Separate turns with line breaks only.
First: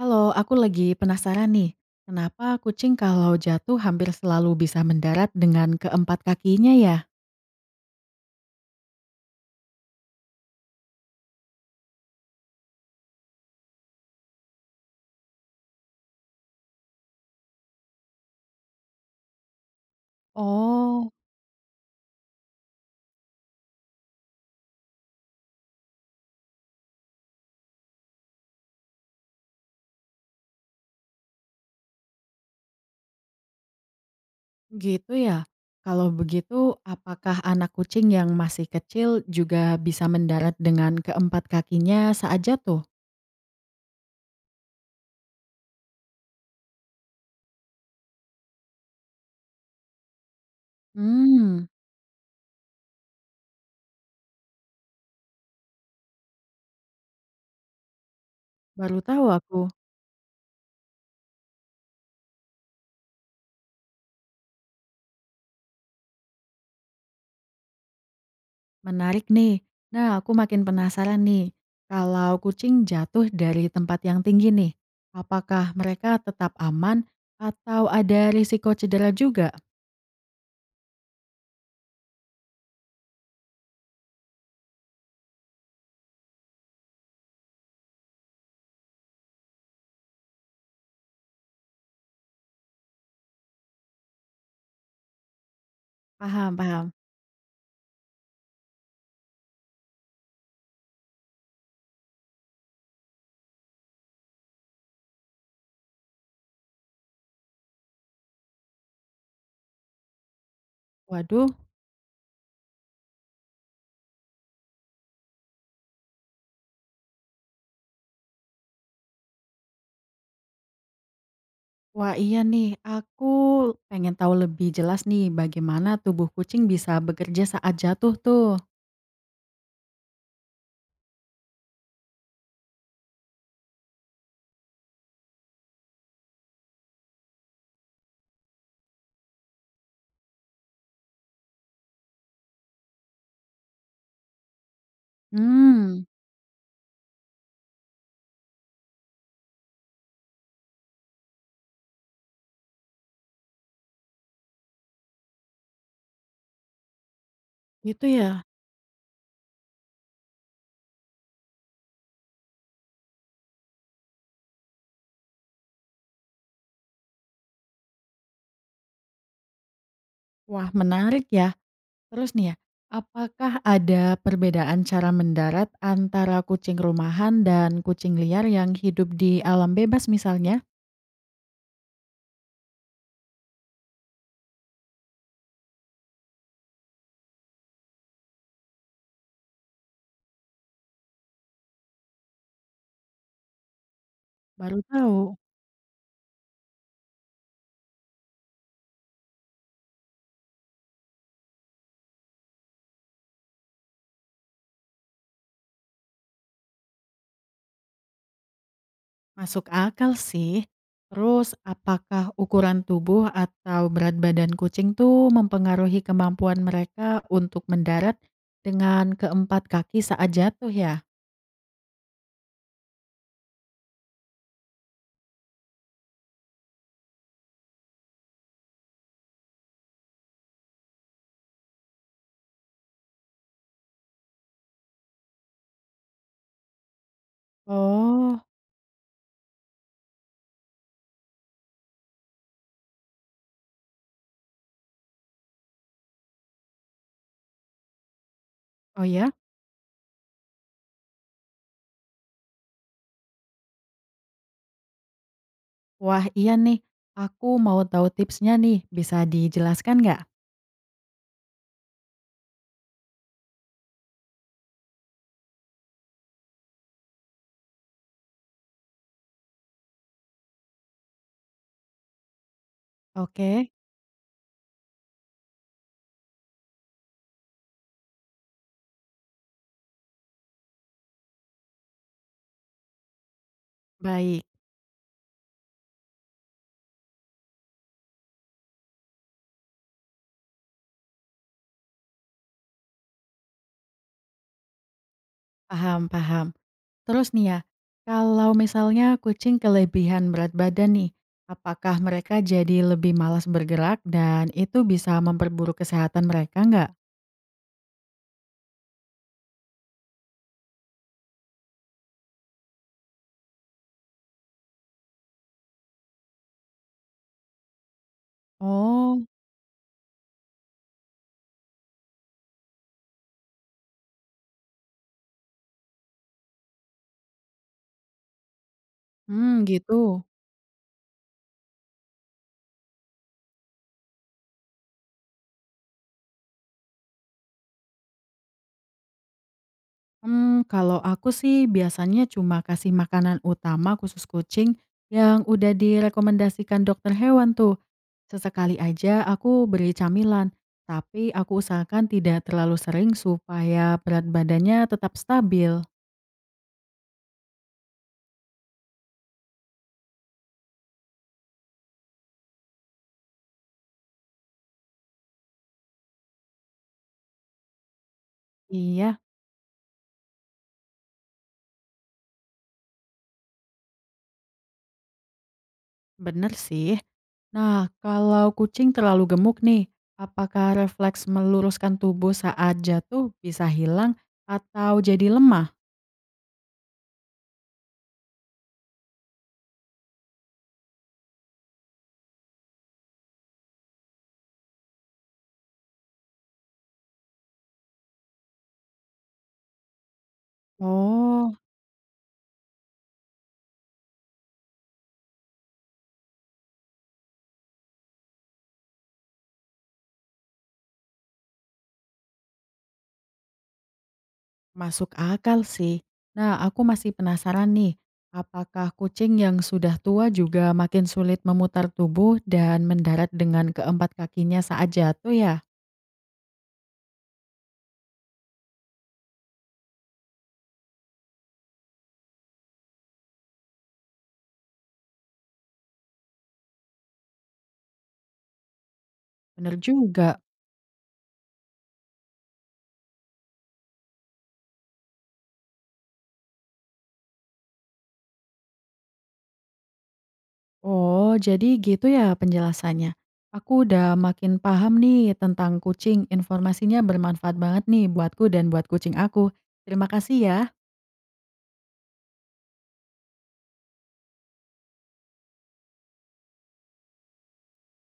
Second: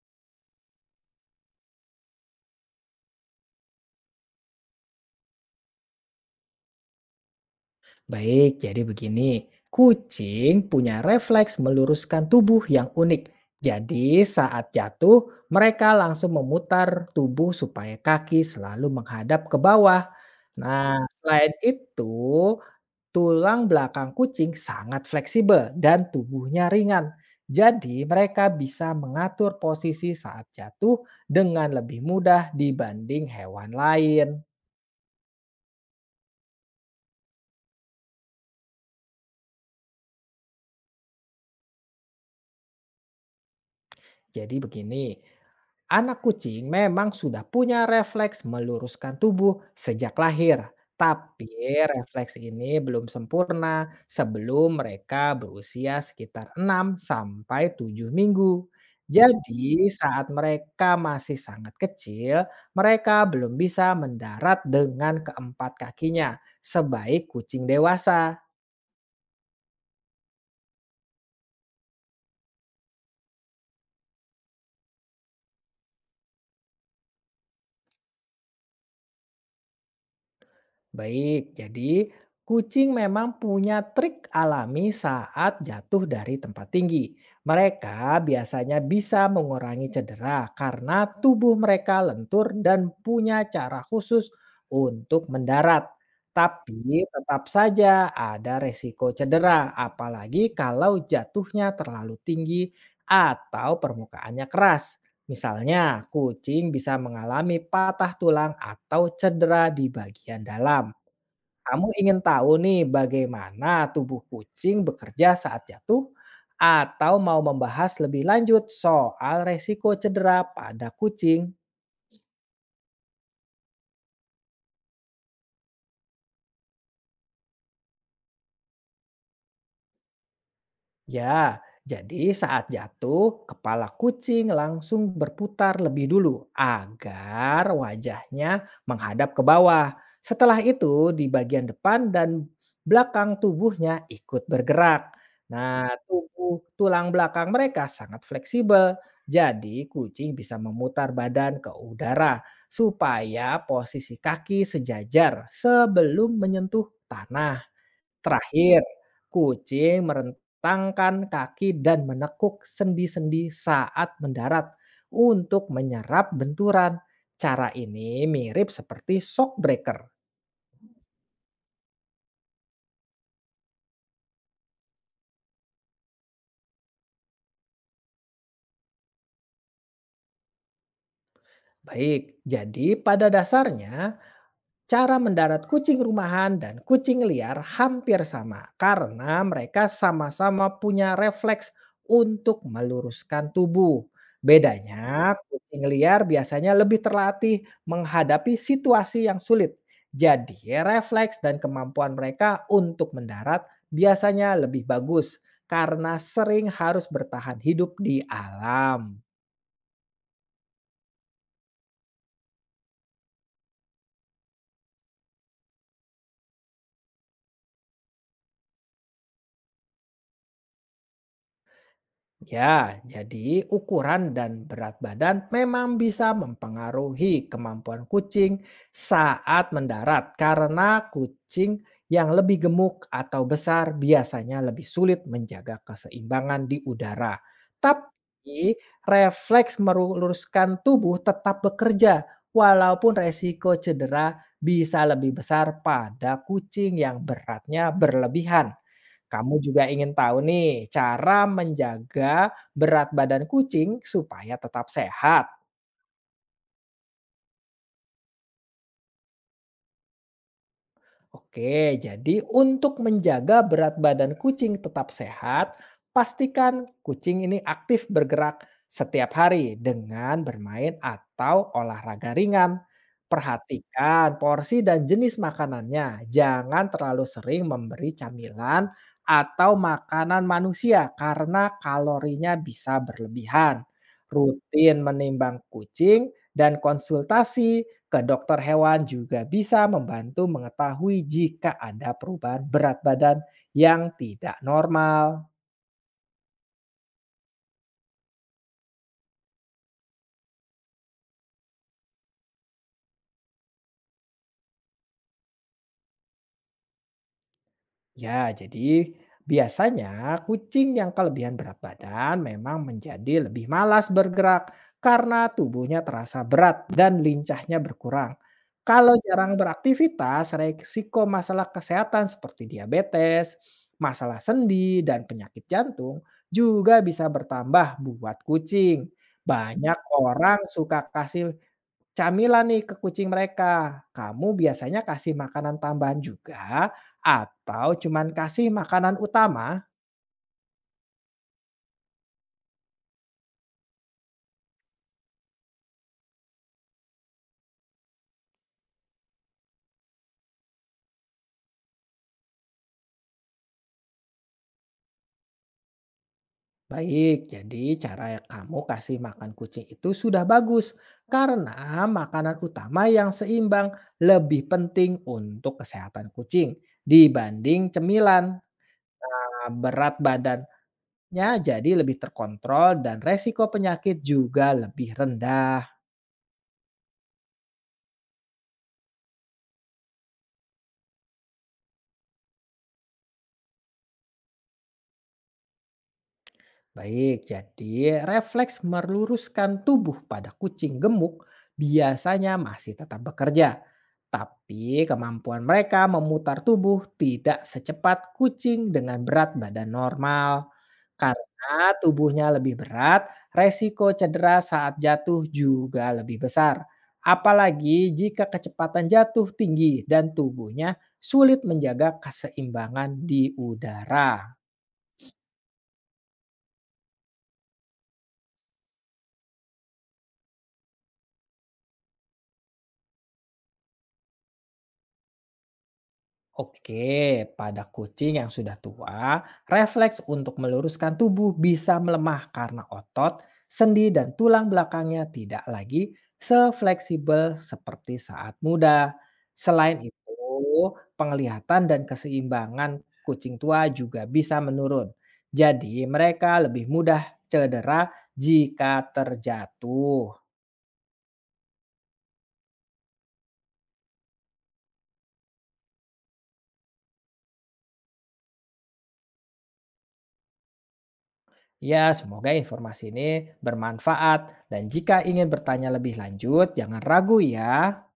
Halo, aku lagi penasaran nih, kenapa kucing kalau jatuh hampir selalu bisa mendarat dengan keempat kakinya ya?
Baik, jadi begini. Kucing punya refleks meluruskan tubuh yang unik. Jadi saat jatuh, mereka langsung memutar tubuh supaya kaki selalu menghadap ke bawah. Nah,
Oh,
selain itu, tulang belakang kucing sangat fleksibel dan tubuhnya ringan. Jadi mereka bisa mengatur posisi saat jatuh dengan lebih mudah dibanding hewan lain.
gitu ya. Kalau begitu, apakah anak kucing yang masih kecil juga bisa mendarat dengan keempat kakinya saat jatuh?
Jadi begini, anak kucing memang sudah punya refleks meluruskan tubuh sejak lahir, tapi
Hmm,
refleks ini belum sempurna sebelum mereka berusia sekitar 6 sampai 7 minggu.
baru tahu aku.
Jadi, saat mereka masih sangat kecil, mereka belum bisa mendarat dengan keempat kakinya sebaik kucing dewasa.
Menarik nih. Nah, aku makin penasaran nih. Kalau kucing jatuh dari tempat yang tinggi nih, apakah mereka tetap aman atau ada risiko cedera juga?
Baik, jadi kucing memang punya trik alami saat jatuh dari tempat tinggi. Mereka biasanya bisa mengurangi cedera karena tubuh mereka lentur dan punya cara khusus untuk mendarat.
Paham paham.
Tapi tetap saja ada resiko cedera, apalagi kalau jatuhnya terlalu tinggi atau permukaannya keras. Misalnya, kucing bisa mengalami patah tulang atau cedera di bagian dalam.
Waduh,
Kamu ingin tahu nih bagaimana tubuh kucing bekerja saat jatuh? Atau mau membahas lebih lanjut soal resiko cedera pada kucing?
wah iya nih, aku pengen tahu lebih jelas nih bagaimana tubuh kucing bisa bekerja saat jatuh tuh.
Ya, jadi saat jatuh, kepala kucing langsung berputar lebih dulu agar wajahnya menghadap ke bawah. Setelah itu, di bagian depan dan belakang tubuhnya ikut bergerak. Nah,
Hmm,
tubuh tulang belakang mereka sangat fleksibel. Jadi, kucing bisa memutar badan ke udara supaya posisi kaki sejajar sebelum menyentuh tanah.
gitu ya.
Terakhir, kucing merentangkan kaki dan menekuk sendi-sendi saat mendarat untuk menyerap benturan. Cara ini mirip seperti shockbreaker.
Wah menarik ya. Terus nih ya, apakah ada perbedaan cara mendarat antara kucing rumahan dan kucing liar yang hidup di alam bebas misalnya?
Baik, jadi pada dasarnya cara mendarat kucing rumahan dan kucing liar hampir sama karena mereka sama-sama punya refleks untuk meluruskan tubuh.
Baru tahu.
Bedanya, kucing liar biasanya lebih terlatih menghadapi situasi yang sulit. Jadi, refleks dan kemampuan mereka untuk mendarat biasanya lebih bagus karena sering harus bertahan hidup di alam.
Masuk akal sih. Terus apakah ukuran tubuh atau berat badan kucing tuh mempengaruhi kemampuan mereka untuk mendarat dengan keempat kaki saat jatuh ya?
Ya, jadi ukuran dan berat badan memang bisa mempengaruhi kemampuan kucing saat mendarat karena kucing yang lebih gemuk atau besar biasanya lebih sulit menjaga keseimbangan di udara.
Oh,
Tapi refleks meluruskan tubuh tetap bekerja walaupun resiko cedera bisa lebih besar pada kucing yang beratnya berlebihan.
oh ya?
Kamu juga ingin tahu nih cara menjaga berat badan kucing supaya tetap sehat.
Wah iya nih, aku mau tahu tipsnya nih, bisa dijelaskan nggak?
Oke, jadi untuk menjaga berat badan kucing tetap sehat, pastikan kucing ini aktif bergerak setiap hari dengan bermain atau olahraga ringan.
Oke,
Perhatikan porsi dan jenis makanannya. Jangan terlalu sering memberi camilan atau makanan manusia karena kalorinya bisa berlebihan.
baik,
Rutin menimbang kucing dan konsultasi ke dokter hewan juga bisa membantu mengetahui jika ada perubahan berat badan yang tidak normal.
paham paham. Terus nih ya, kalau misalnya kucing kelebihan berat badan nih, apakah mereka jadi lebih malas bergerak dan itu bisa memperburuk kesehatan mereka nggak?
Ya, jadi biasanya kucing yang kelebihan berat badan memang menjadi lebih malas bergerak karena tubuhnya terasa berat dan lincahnya berkurang. Kalau
Oh,
jarang beraktivitas, resiko masalah kesehatan seperti diabetes, masalah sendi, dan penyakit jantung juga bisa bertambah buat kucing.
hmm,
Banyak
gitu.
orang suka kasih camilan nih ke kucing mereka. Kamu biasanya kasih makanan tambahan juga atau cuman kasih makanan utama?
Hmm, kalau aku sih biasanya cuma kasih makanan utama khusus kucing yang udah direkomendasikan dokter hewan tuh. Sesekali aja aku beri camilan, tapi aku usahakan tidak terlalu sering supaya berat badannya tetap stabil.
Baik, jadi cara kamu kasih makan kucing itu sudah bagus karena makanan utama yang seimbang lebih penting untuk kesehatan kucing dibanding cemilan.
Iya,
Nah, berat badannya jadi lebih terkontrol dan resiko penyakit juga lebih rendah.
bener sih. Nah, kalau kucing terlalu gemuk nih, apakah refleks meluruskan tubuh saat jatuh bisa hilang atau jadi lemah?
Baik, jadi refleks meluruskan tubuh pada kucing gemuk biasanya masih tetap bekerja, tapi kemampuan mereka memutar tubuh tidak secepat kucing dengan berat badan normal.
Oh,
Karena tubuhnya lebih berat, resiko cedera saat jatuh juga lebih besar. Apalagi jika kecepatan jatuh tinggi dan tubuhnya sulit menjaga keseimbangan di udara.
masuk akal sih. Nah, aku masih penasaran nih, apakah kucing yang sudah tua juga makin sulit memutar tubuh dan mendarat dengan keempat kakinya saat jatuh ya?
Oke, pada kucing yang sudah tua, refleks untuk meluruskan tubuh bisa melemah karena otot, sendi, dan tulang belakangnya tidak lagi sefleksibel seperti saat muda.
Bener
Selain itu,
juga.
penglihatan dan keseimbangan kucing tua juga bisa menurun. Jadi, mereka lebih mudah cedera jika terjatuh.
Oh, jadi gitu ya penjelasannya. Aku udah makin paham nih tentang kucing. Informasinya bermanfaat banget nih buatku dan buat kucing aku. Terima kasih ya.
Ya, semoga informasi ini bermanfaat. Dan jika ingin bertanya lebih lanjut, jangan ragu ya.